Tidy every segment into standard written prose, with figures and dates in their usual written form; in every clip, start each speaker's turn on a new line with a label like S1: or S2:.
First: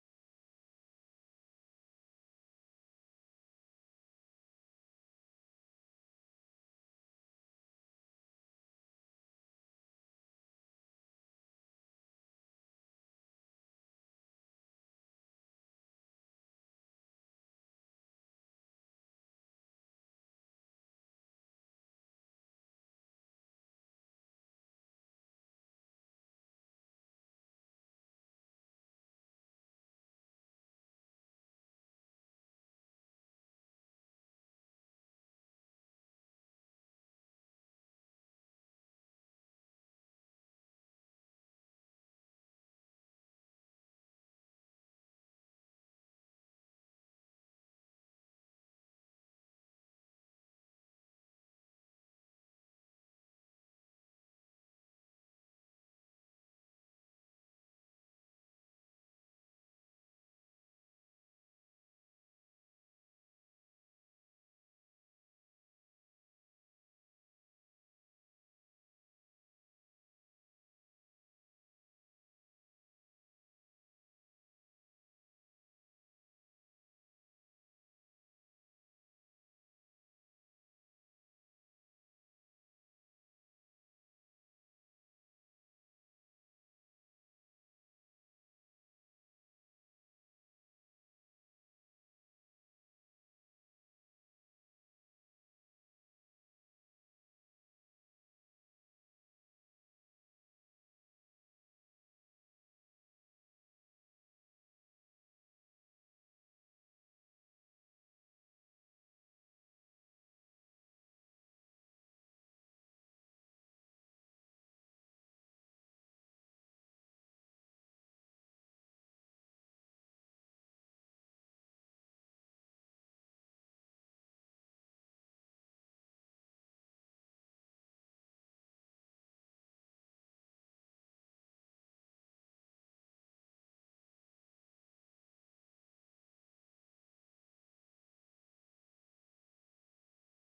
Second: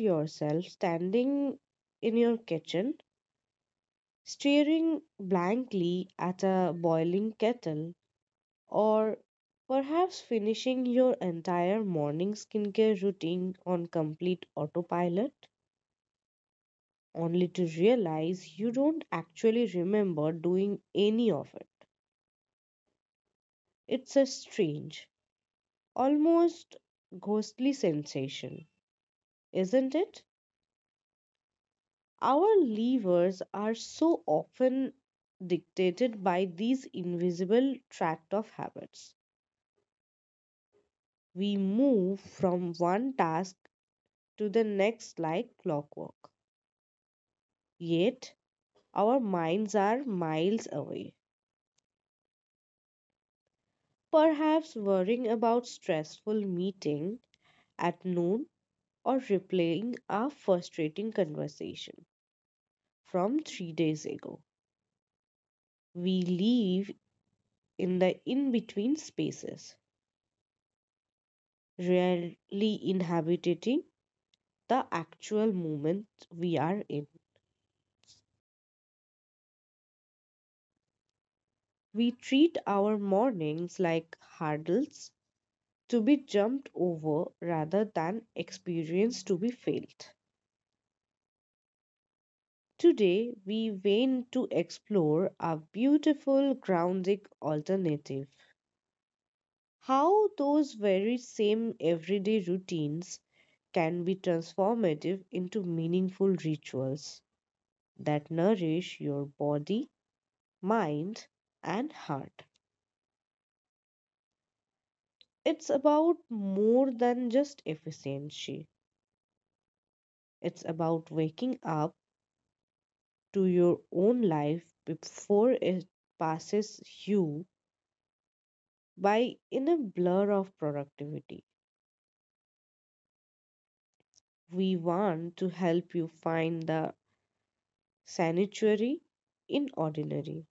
S1: yourself standing in your kitchen, staring blankly at a boiling kettle, or perhaps finishing your entire morning skincare routine on complete autopilot, only to realize you don't actually remember doing any of it? It's a strange, almost ghostly sensation, isn't it? Our levers are so often dictated by these invisible tract of habits. We move from one task to the next like clockwork. Yet, our minds are miles away, perhaps worrying about stressful meeting at noon or replaying a frustrating conversation from 3 days ago. We live in the in between spaces rarely inhabiting the actual moment we are in. We treat our mornings like hurdles to be jumped over rather than experience to be felt. Today, we went to explore a beautiful grounding alternative. How those very same everyday routines can be transformative into meaningful rituals that nourish your body mind, and heart. It's about more than just efficiency, it's about waking up to your own life before it passes you by in a blur of productivity. We want to help you find the sanctuary in ordinary,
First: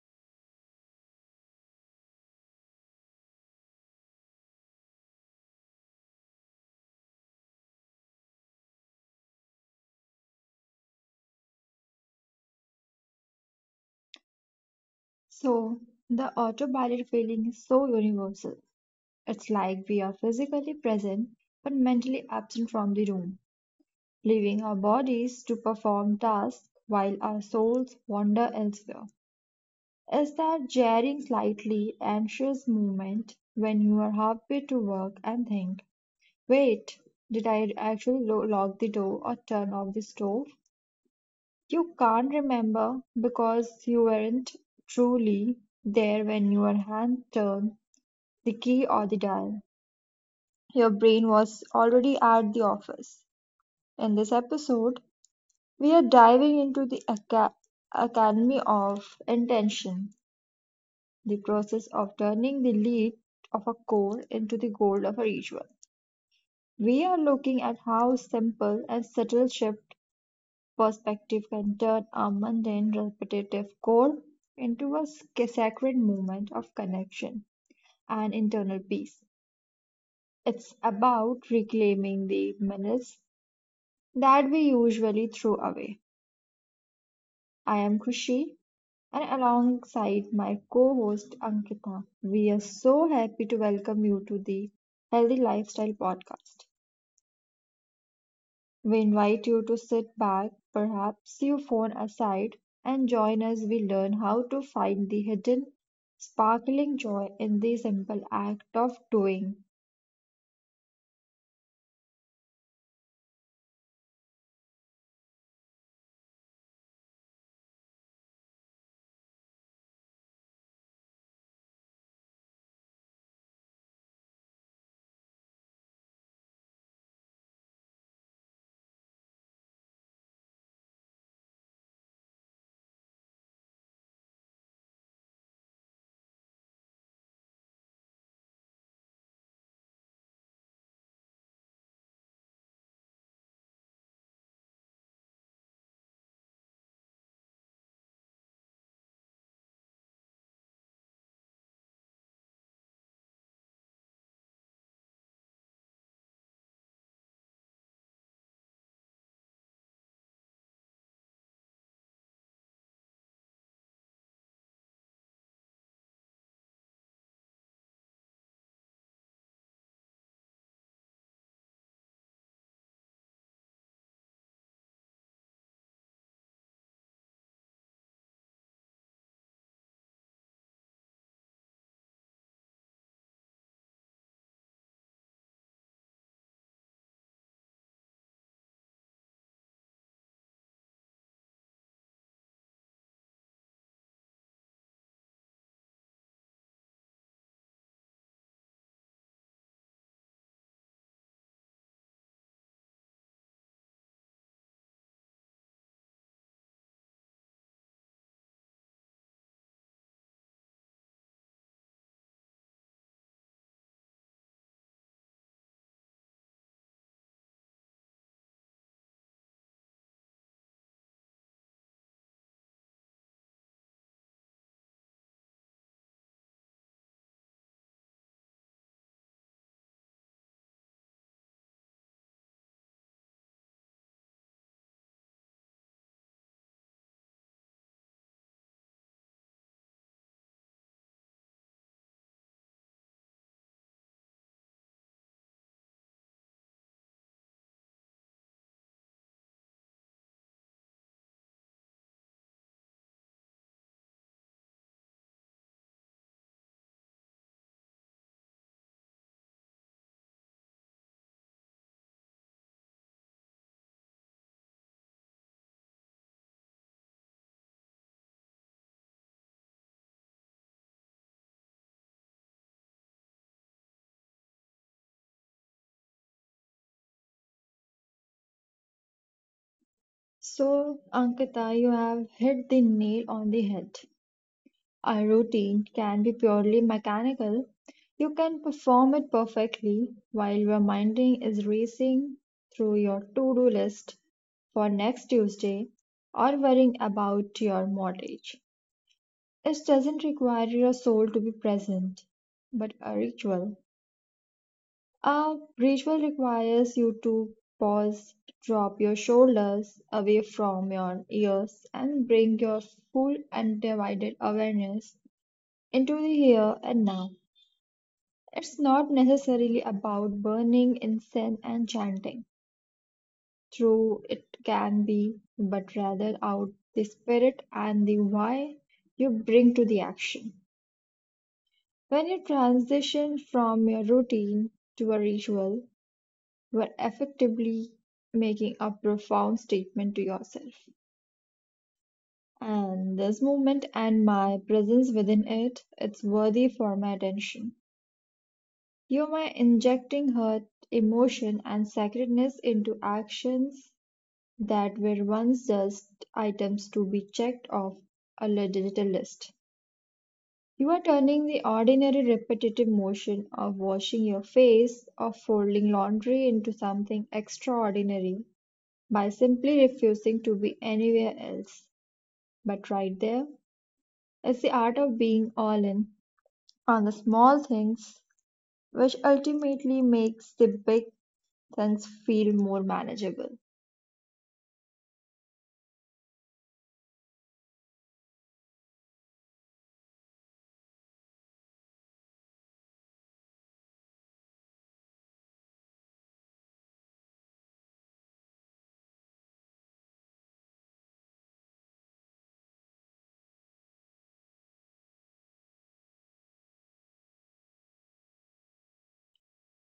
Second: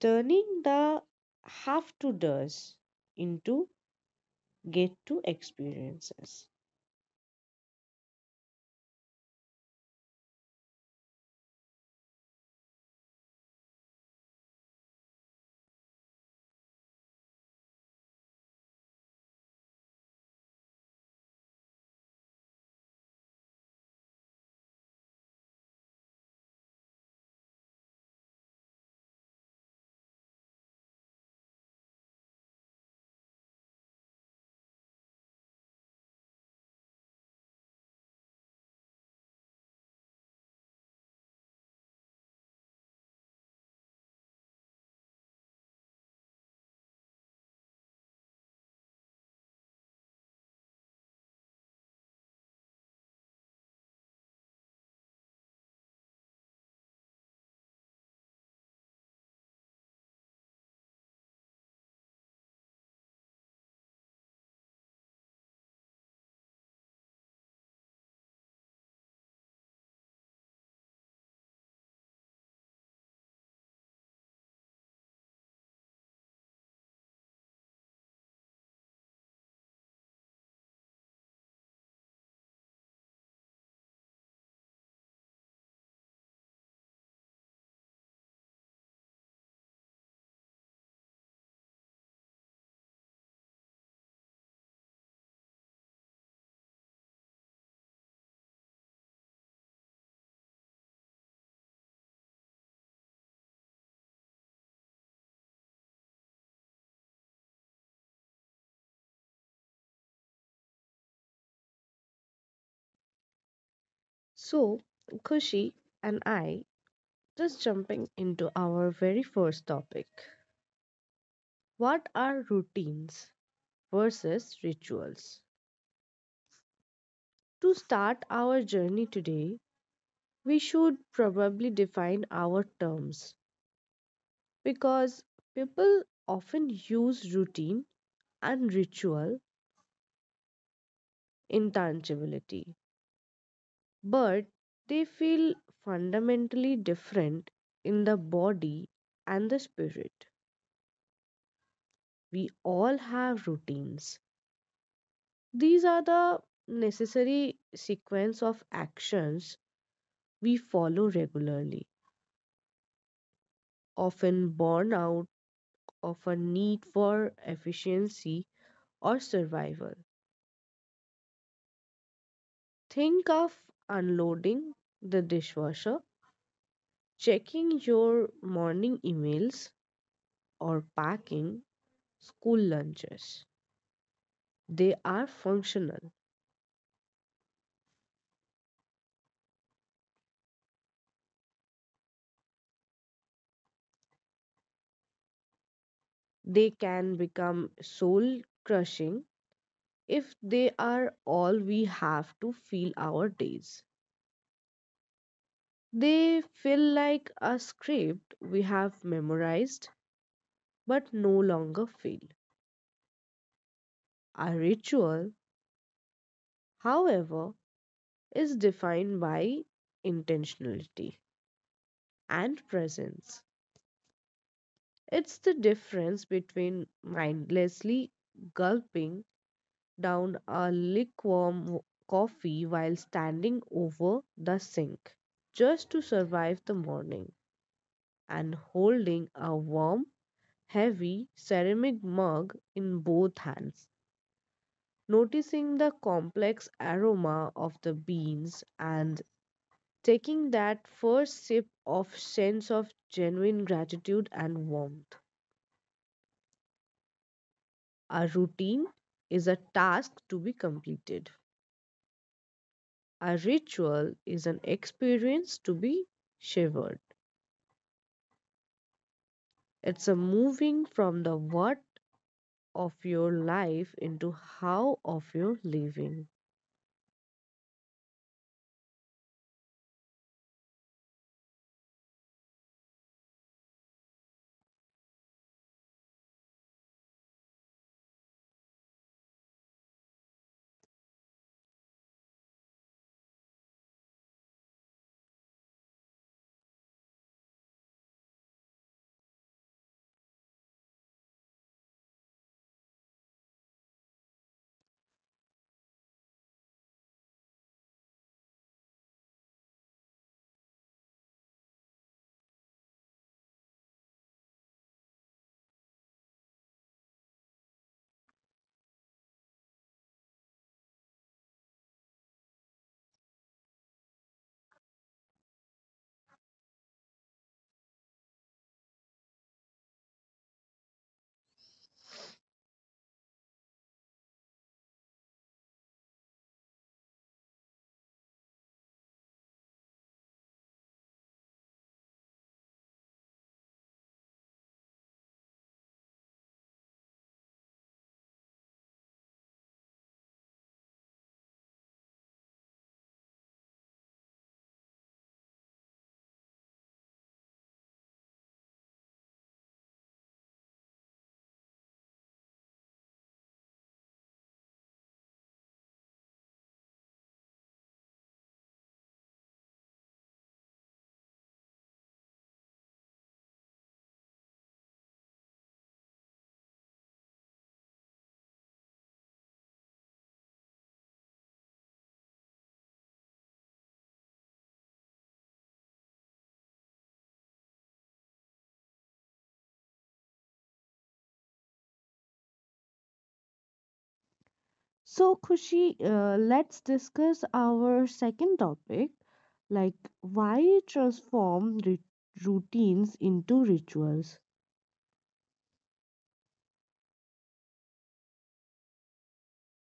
S1: turning the have to does into get to experiences.
S2: So, the autopilot feeling is so universal. It's like we are physically present but mentally absent from the room, leaving our bodies to perform tasks while our souls wander elsewhere. Is that jarring, slightly anxious moment when you are halfway to work and think, wait, did I actually lock the door or turn off the stove? You can't remember because you weren't truly there when your hand turned the key or the dial. Your brain was already at the office. In this episode, we are diving into the Academy of Intention, the process of turning the lead of a core into the gold of a ritual. We are looking at how simple and subtle shift perspective can turn a mundane, repetitive core into a sacred moment of connection and internal peace. It's about reclaiming the minutes that we usually throw away. I am Khushi and alongside my co-host Ankita, we are so happy to welcome you to the Healthy Lifestyle podcast. We invite you to sit back, perhaps your phone aside, and join us we learn how to find the hidden sparkling joy in the simple act of doing.
S1: So, Kushi and I Just jumping into our very first topic. What are routines versus rituals? To start our journey today, we should probably define our terms because people often use routine and ritual interchangeably, but they feel fundamentally different in the body and the spirit. We all have routines. These are the necessary sequence of actions we follow regularly, often born out of a need for efficiency or survival. Think of unloading the dishwasher, checking your morning emails, or packing school lunches. They are functional. They can become soul crushing if they are all we have to fill our days. They feel like a script we have memorized but no longer feel. A ritual, however, is defined by intentionality and presence. It's the difference between mindlessly gulping down a lukewarm coffee while standing over the sink just to survive the morning and holding a warm heavy ceramic mug in both hands, noticing the complex aroma of the beans and taking that first sip of sense of genuine gratitude and warmth. A routine is a task to be completed. A ritual is an experience to be shivered. It's a moving from the what of your life into how of your living.
S2: So, Ankita, you have hit the nail on the head. A routine can be purely mechanical. You can perform it perfectly while your mind is racing through your to do list for next Tuesday or worrying about your mortgage. It doesn't require your soul to be present, but a ritual. A ritual requires you to pause, drop your shoulders away from your ears, and bring your full undivided awareness into the here and now. It's not necessarily about burning incense and chanting, though it can be, but rather out the spirit and the why you bring to the action. When you transition from your routine to a ritual, you are effectively making a profound statement to yourself. And this movement and my presence within it, it's worthy for my attention. You may injecting hurt, emotion, and sacredness into actions that were once just items to be checked off a digital list. You are turning the ordinary repetitive motion of washing your face or folding laundry into something extraordinary by simply refusing to be anywhere else. But right there is the art of being all in on the small things, which ultimately makes the big things feel more manageable.
S1: So, Kushi, let's discuss our second topic, like why transform routines into rituals.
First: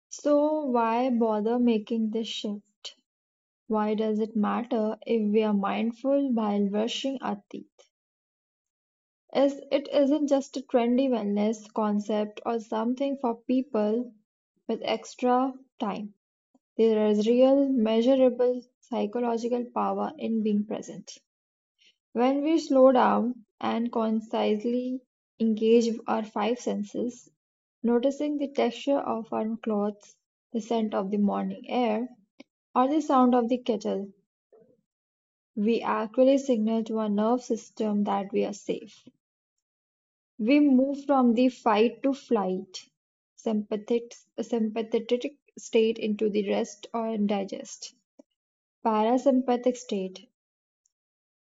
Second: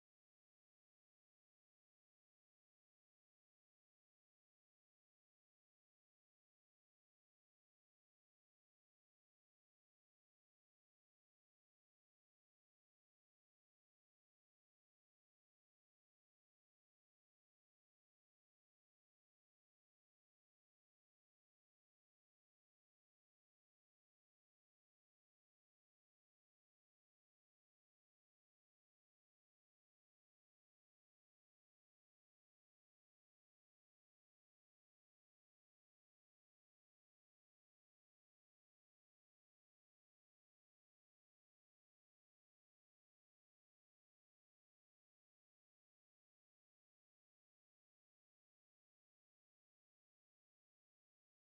S2: So, why bother making this shift? Why does it matter if we are mindful while brushing our teeth? Is it isn't just a trendy wellness concept or something for people with extra time. There is real measurable psychological power in being present. When we slow down and concisely engage our five senses, noticing the texture of our clothes, the scent of the morning air, or the sound of the kettle, we actually signal to our nerve system that we are safe. We move from the fight to flight sympathetic state into the rest or digest. Parasympathetic state.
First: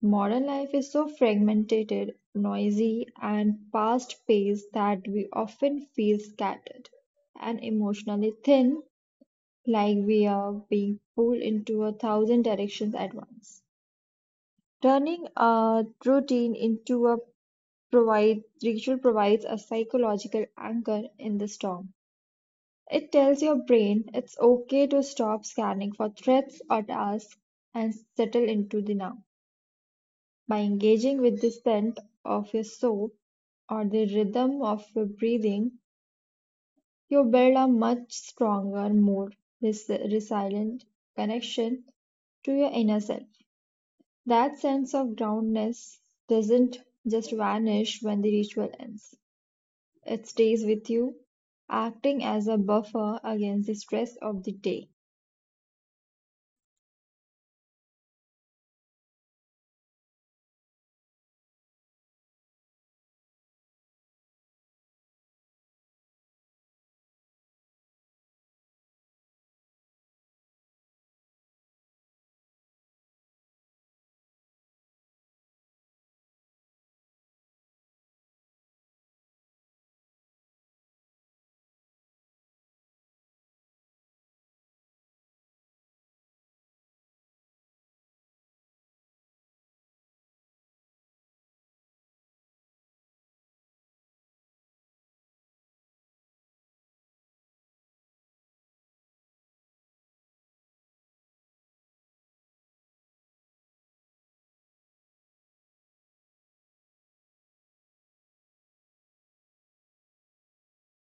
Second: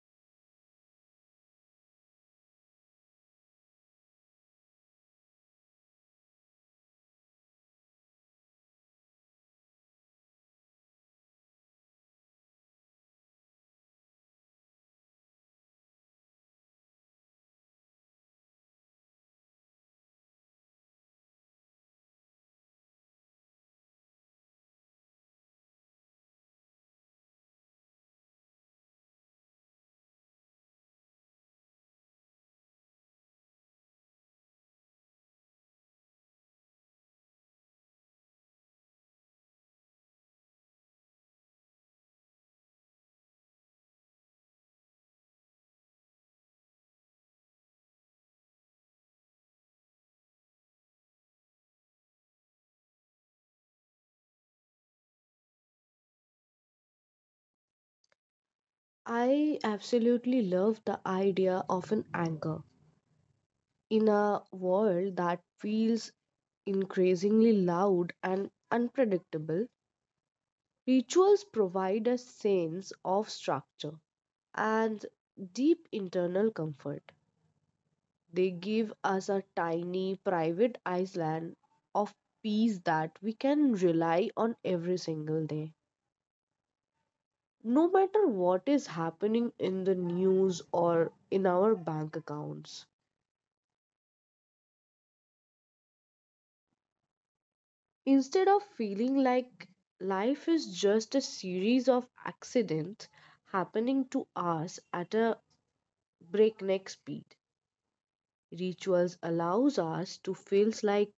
S2: Modern life is so fragmented, noisy, and fast paced that we often feel scattered and emotionally thin, like we are being pulled into a thousand directions at once. Turning a routine into a provide ritual provides a psychological anchor in the storm. It tells your brain it's okay to stop scanning for threats or tasks and settle into the now. By engaging with the scent of your soul, or the rhythm of your breathing, you build a much stronger, more resilient connection to your inner self. That sense of groundedness doesn't just vanish when the ritual ends, it stays with you, acting as a buffer against the stress of the day.
S1: I absolutely love the idea of an anchor. In a world that feels increasingly loud and unpredictable, rituals provide a sense of structure and deep internal comfort. They give us a tiny private island of peace that we can rely on every single day, no matter what is happening in the news or in our bank accounts. Instead of feeling like life is just a series of accidents happening to us at a breakneck speed, rituals allows us to feel like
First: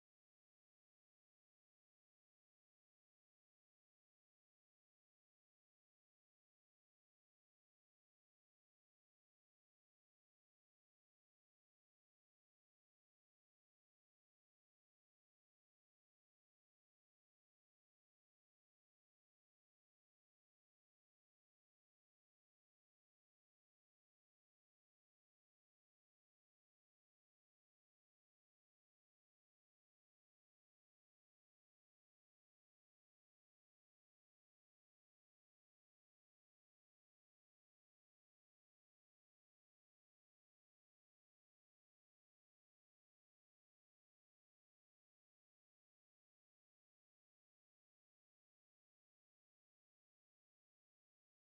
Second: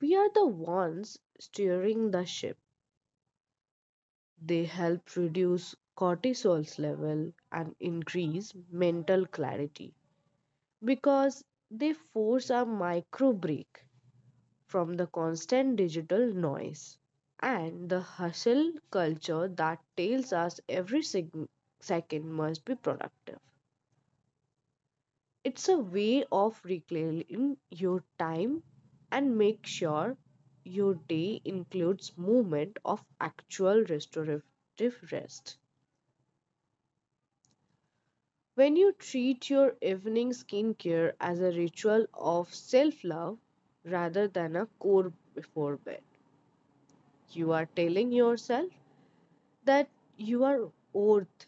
S1: we are the ones steering the ship. They help reduce cortisol's level and increase mental clarity because they force a micro break from the constant digital noise and the hustle culture that tells us every second must be productive. It's a way of reclaiming your time and make sure your day includes movement of actual restorative rest. When you treat your evening skincare as a ritual of self love rather than a chore before bed, you are telling yourself that you are worth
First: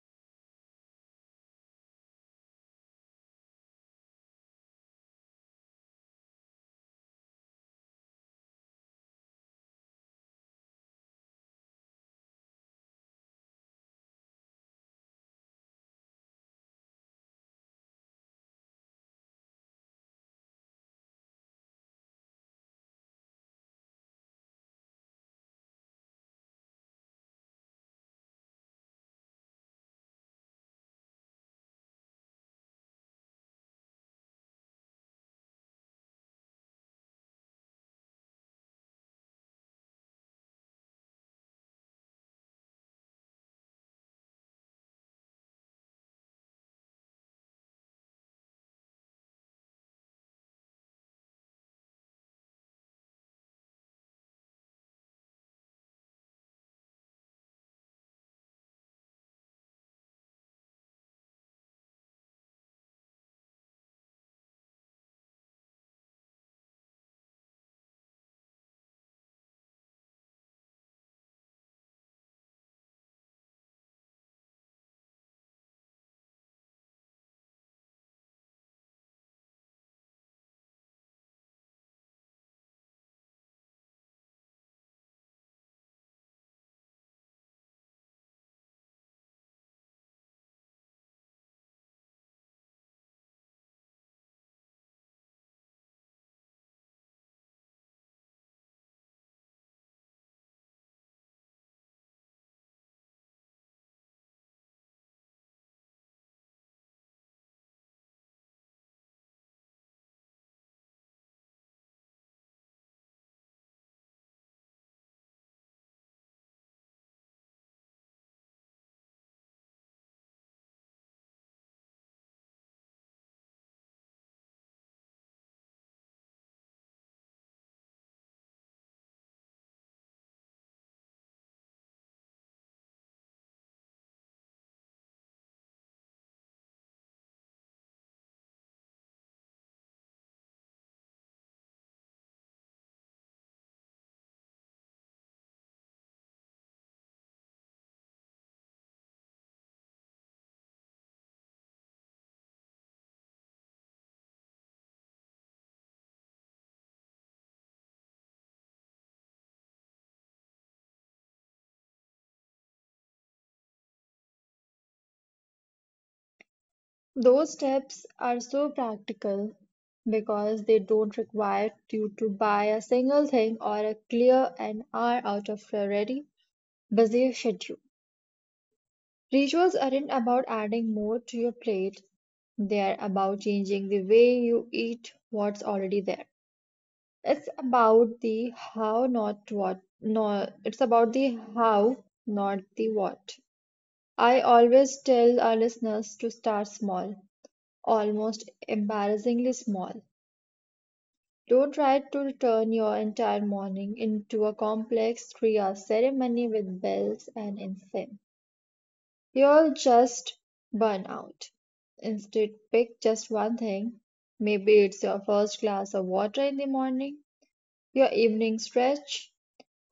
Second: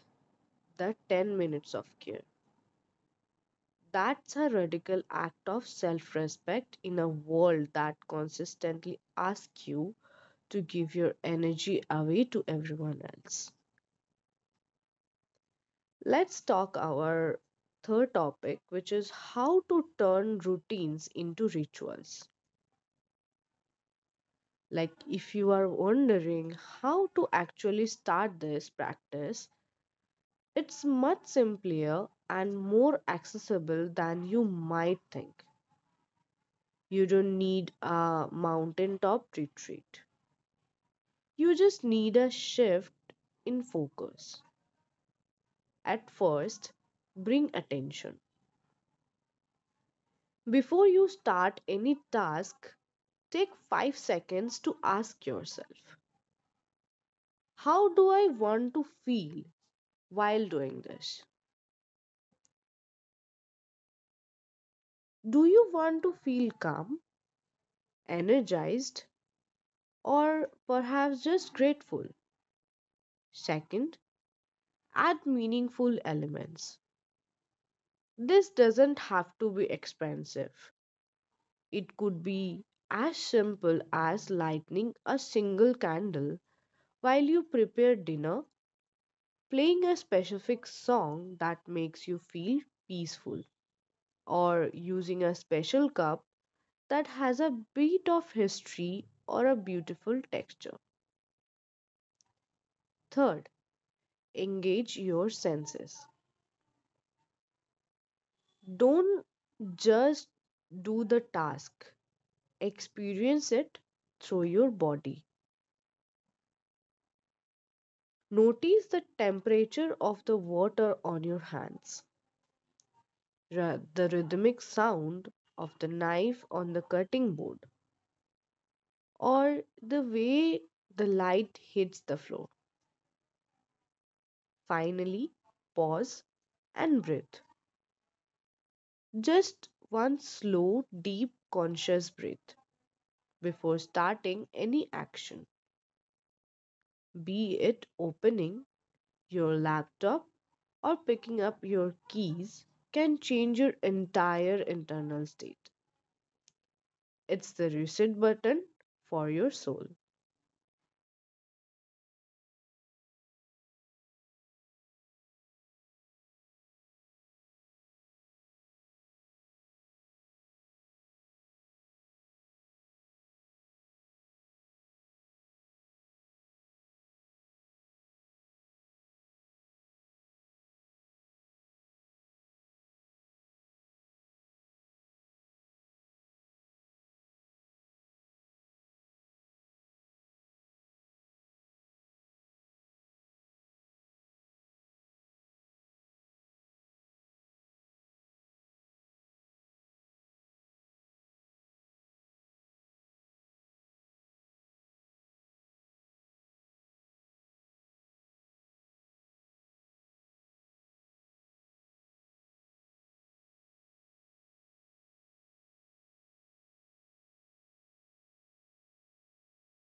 S1: the 10 minutes of care. That's a radical act of self respect in a world that consistently asks you to give your energy away to everyone else. Let's talk our third topic, which is how to turn routines into rituals. Like, if you are wondering how to actually start this practice, it's much simpler and more accessible than you might think. You don't need a mountaintop retreat, you just need a shift in focus. At first, bring attention. Before you start any task, take 5 seconds to ask yourself, how do I want to feel while doing this? Do you want to feel calm, energized, or perhaps just grateful? Second, add meaningful elements. This doesn't have to be expensive. It could be as simple as lighting a single candle while you prepare dinner, playing a specific song that makes you feel peaceful, or using a special cup that has a bit of history or a beautiful texture. Third, engage your senses. Don't just do the task, experience it through your body. Notice the temperature of the water on your hands, the rhythmic sound of the knife on the cutting board, or the way the light hits the floor. Finally, pause and breathe. Just one slow, deep, conscious breath before starting any action, be it opening your laptop or picking up your keys, can change your entire internal state. It's the reset button for your soul.
S2: Those steps are so practical because they don't require you to buy a single thing or a clear an hour out of your ready busy schedule. Rituals aren't about adding more to your plate, they're about changing the way you eat what's already there. It's about the how, not what. No, it's about the how, not the what. I always tell our listeners to start small, almost embarrassingly small. Don't try to turn your entire morning into a complex 3-hour ceremony with bells and incense. You'll just burn out. Instead, pick just one thing. Maybe it's your first glass of water in the morning, your evening stretch,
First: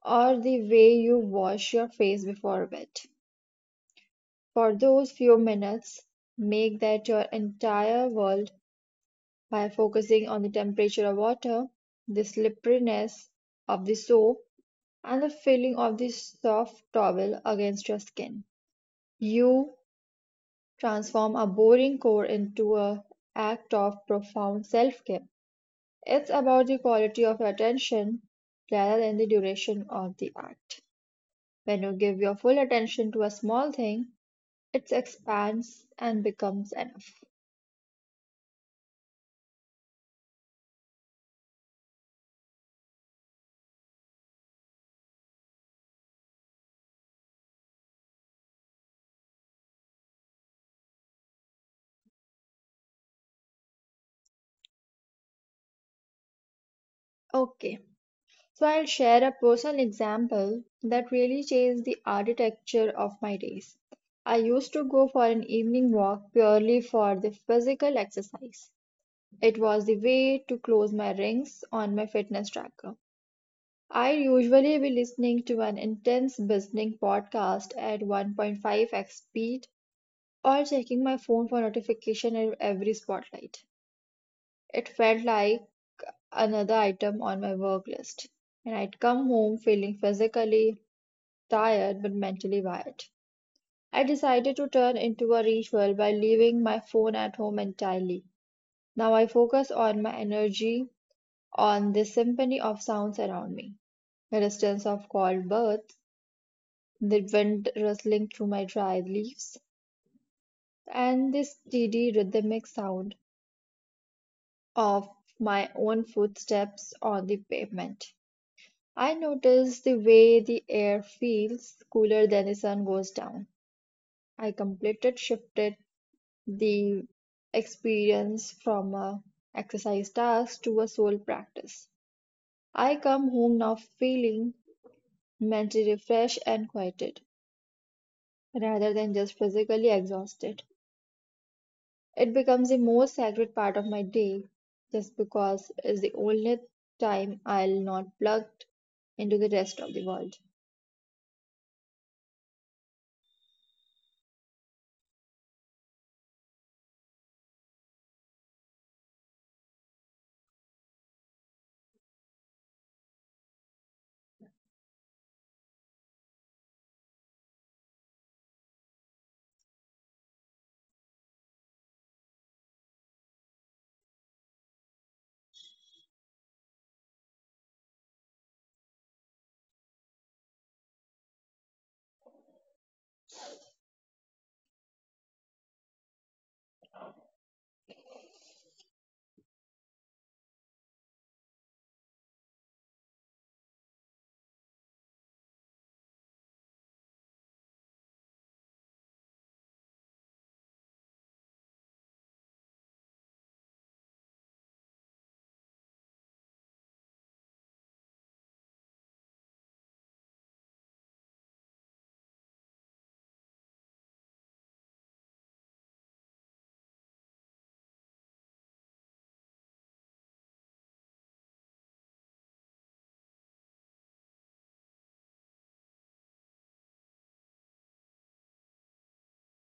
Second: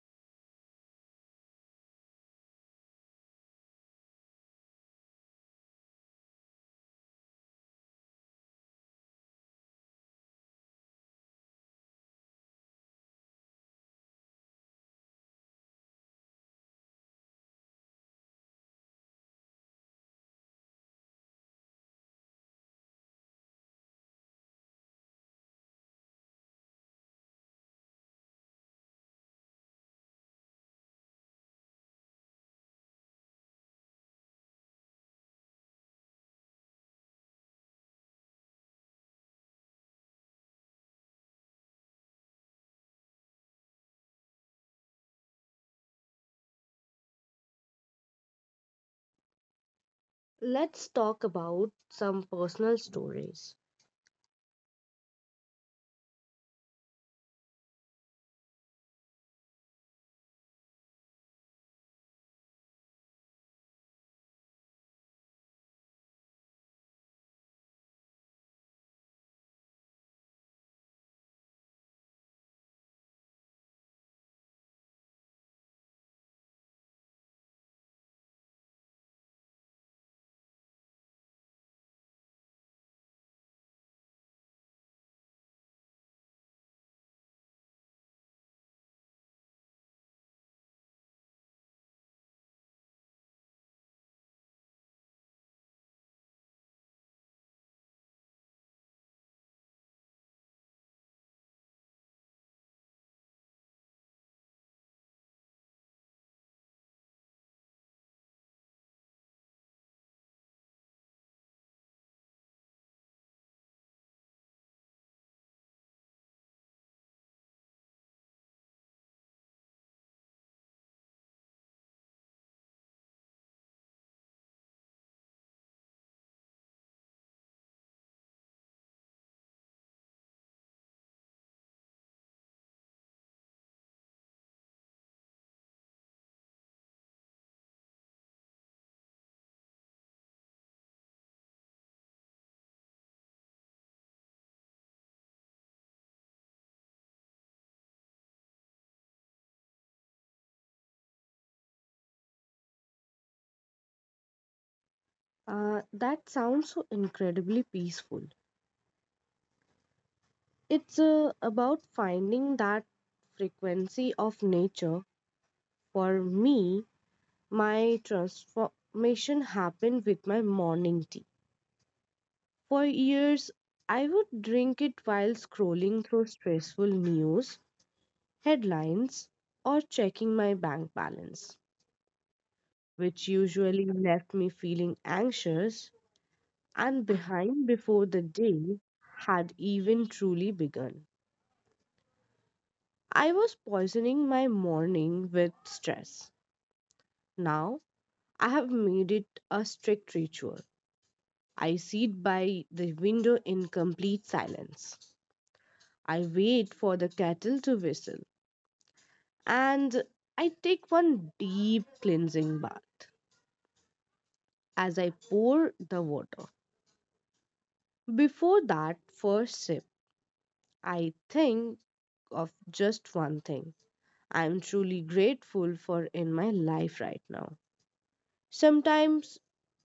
S2: or the way you wash your face before bed. For those few minutes, make that your entire world by focusing on the temperature of water, the slipperiness of the soap, and the feeling of the soft towel against your skin. You transform a boring chore into an act of profound self-care. It's about the quality of attention rather than the duration of the act. When you give your full attention to a small thing, it expands and becomes enough.
S1: Let's talk about some personal stories.
S2: Okay, so I'll share a personal example that really changed the architecture of my days. I used to go for an evening walk purely for the physical exercise. It was the way to close my rings on my fitness tracker. I usually be listening to an intense business podcast at 1.5x speed or checking my phone for notification at every spotlight. It felt like another item on my work list, and I'd come home feeling physically tired but mentally wired. I decided to turn into a ritual by leaving my phone at home entirely. Now I focus on my energy on the symphony of sounds around me. The distance of cold birds, the wind rustling through my dried leaves, and the steady rhythmic sound of my own footsteps on the pavement. I notice the way the air feels cooler than the sun goes down. I completed shifted the experience from a exercise task to a soul practice. I come home now feeling mentally refreshed and quieted, rather than just physically exhausted. It becomes the most sacred part of my day just because it's the only time I'll not plug into the rest of the world.
S1: That sounds so incredibly peaceful. It's about finding that frequency of nature. For me, my transformation happened with my morning tea. For years, I would drink it while scrolling through stressful news, headlines, or checking my bank balance, which usually left me feeling anxious and behind before the day had even truly begun. I was poisoning my morning with stress. Now, I have made it a strict ritual. I sit by the window in complete silence. I wait for the kettle to whistle, and I take one deep cleansing bath as I pour the water. Before that first sip, I think of just one thing I am truly grateful for in my life right now. Sometimes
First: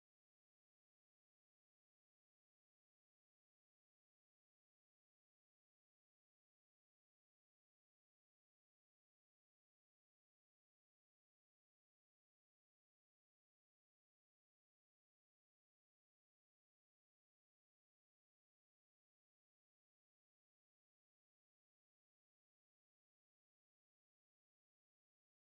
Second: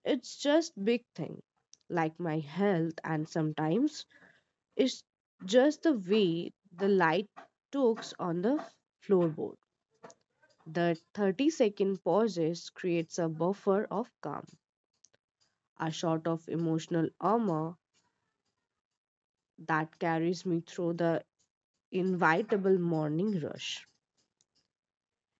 S1: it's just big thing like my health, and sometimes it's just the way the light talks on the floorboard. The 30-second pauses creates a buffer of calm, a sort of emotional armor that carries me through the inevitable morning rush.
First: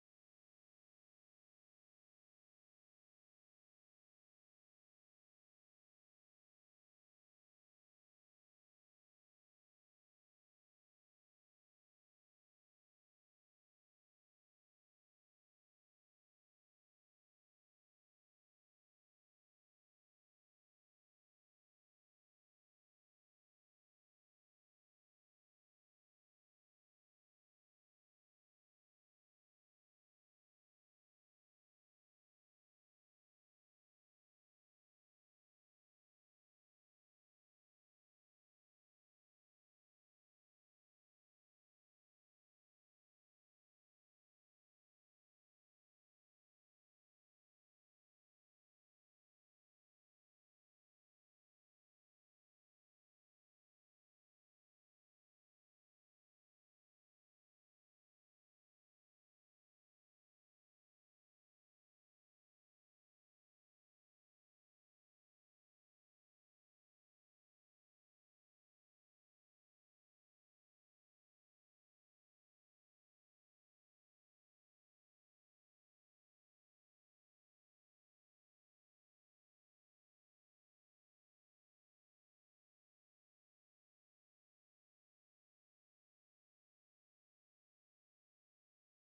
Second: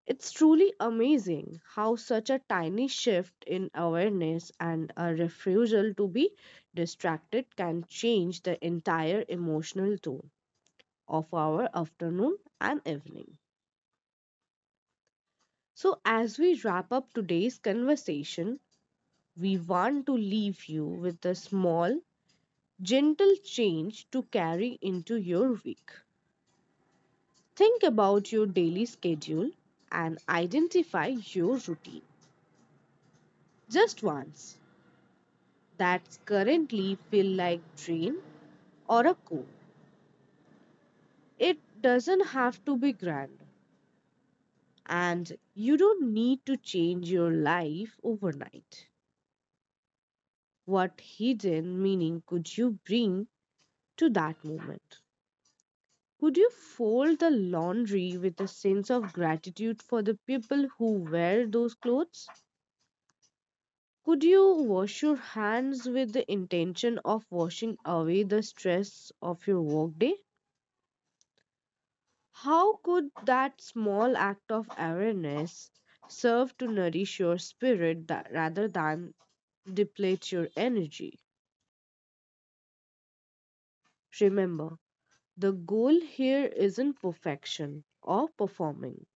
S1: It's truly amazing how such a tiny shift in awareness and a refusal to be distracted can change the entire emotional tone of our afternoon and evening. So, as we wrap up today's conversation, we want to leave you with a small, gentle change to carry into your week. Think about your daily schedule and identify your routine just once that's currently feel like drain or a core. It doesn't have to be grand, and you don't need to change your life overnight. What hidden meaning could you bring to that moment? Could you fold the laundry with a sense of gratitude for the people who wear those clothes? Could you wash your hands with the intention of washing away the stress of your workday? How could that small act of awareness serve to nourish your spirit rather than deplete your energy? Remember, the goal here isn't perfection or performing.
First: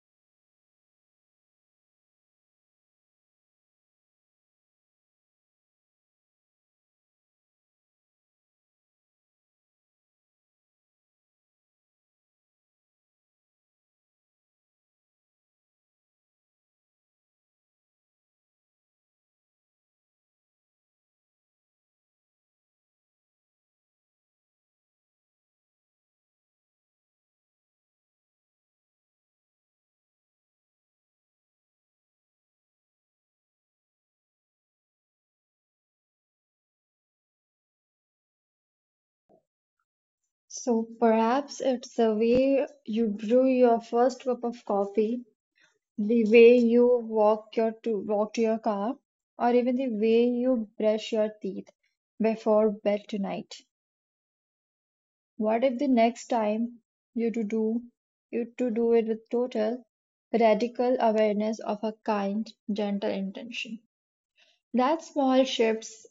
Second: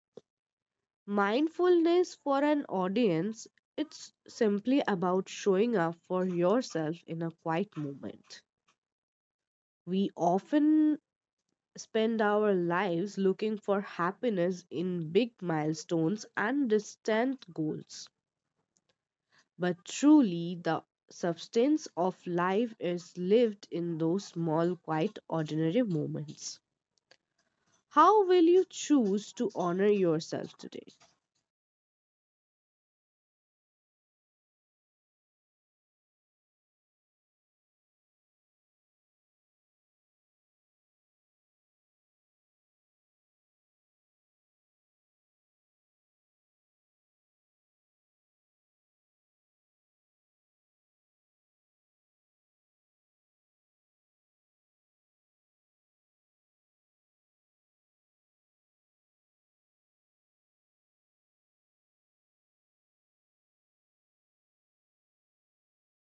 S1: Mindfulness for an audience, it's simply about showing up for yourself in a quiet moment. We often spend our lives looking for happiness in big milestones and distant goals. But truly, the substance of life is lived in those small, quite ordinary moments. How will you choose to honor yourself today?
S2: So perhaps it's the way you brew your first cup of coffee, the way you walk to your car, or even the way you brush your teeth before bed tonight. What if the next time you to do you to do it with total radical awareness of a kind, gentle intention? That small shifts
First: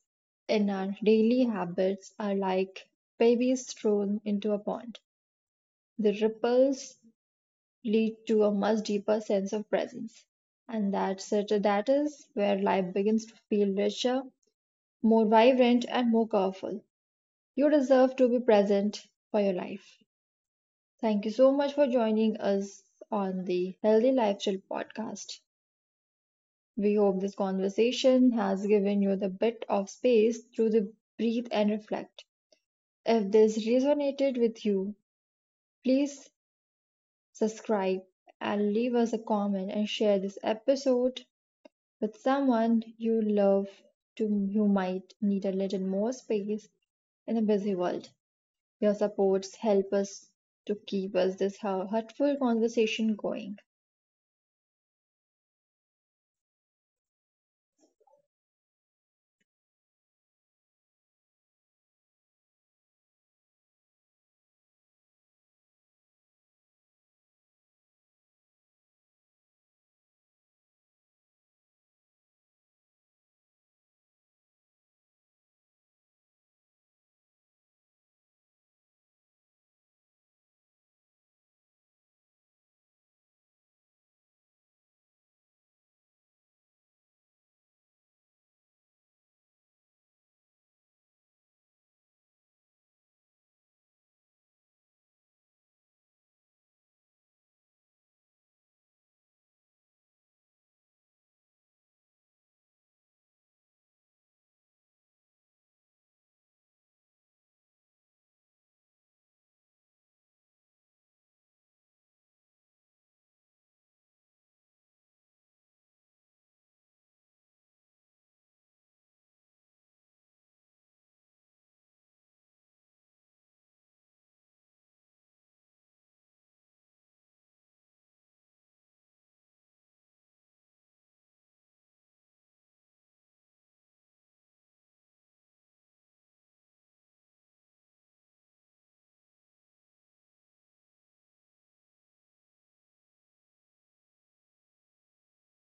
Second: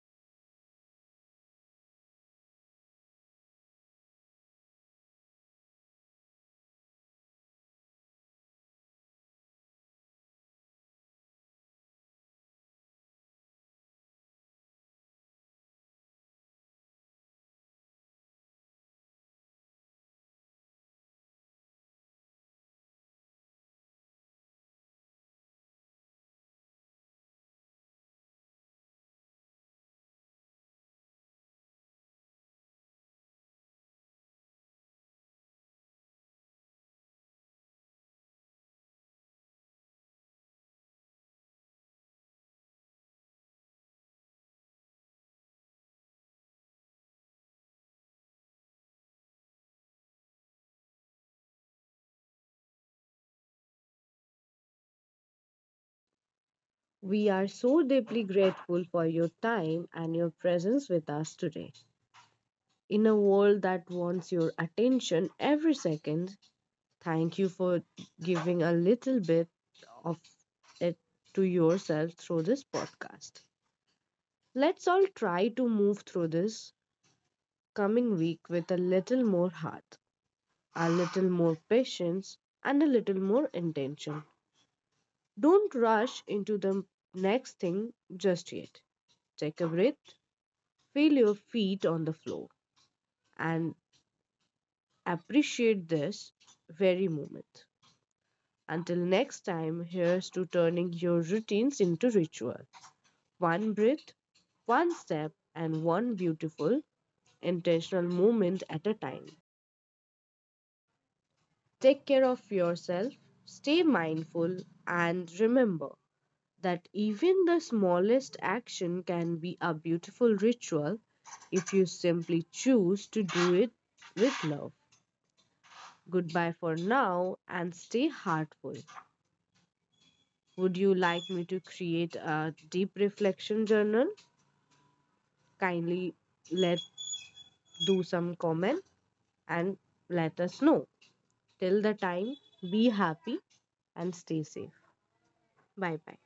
S2: in our daily habits are like babies thrown into a pond. The ripples lead to a much deeper sense of presence. And that's it. That is where life begins to feel richer, more vibrant, and more colorful. You deserve to be present for your life. Thank you so much for joining us on the Healthy Lifestyle podcast. We hope this conversation has given you the bit of space to the breathe and reflect. If this resonated with you, please subscribe and leave us a comment and share this episode with someone you love to who might need a little more space in a busy world. Your supports help us to keep us this hurtful conversation going.
S1: We are so deeply grateful for your time and your presence with us today. In a world that wants your attention every second, thank you for giving a little bit of it to yourself through this podcast. Let's all try to move through this coming week with a little more heart, a little more patience, and a little more intention. Don't rush into the next thing just yet. Take a breath, feel your feet on the floor, and appreciate this very moment. Until next time, here's to turning your routines into ritual. One breath, one step, and one beautiful, intentional moment at a time. Take care of yourself, stay mindful, and remember that even the smallest action can be a beautiful ritual if you simply choose to do it with love. Goodbye for now and stay heartful. Would you like me to create a deep reflection journal? Kindly let do some comment, and let us know. Till the time, be happy and stay safe. Bye bye.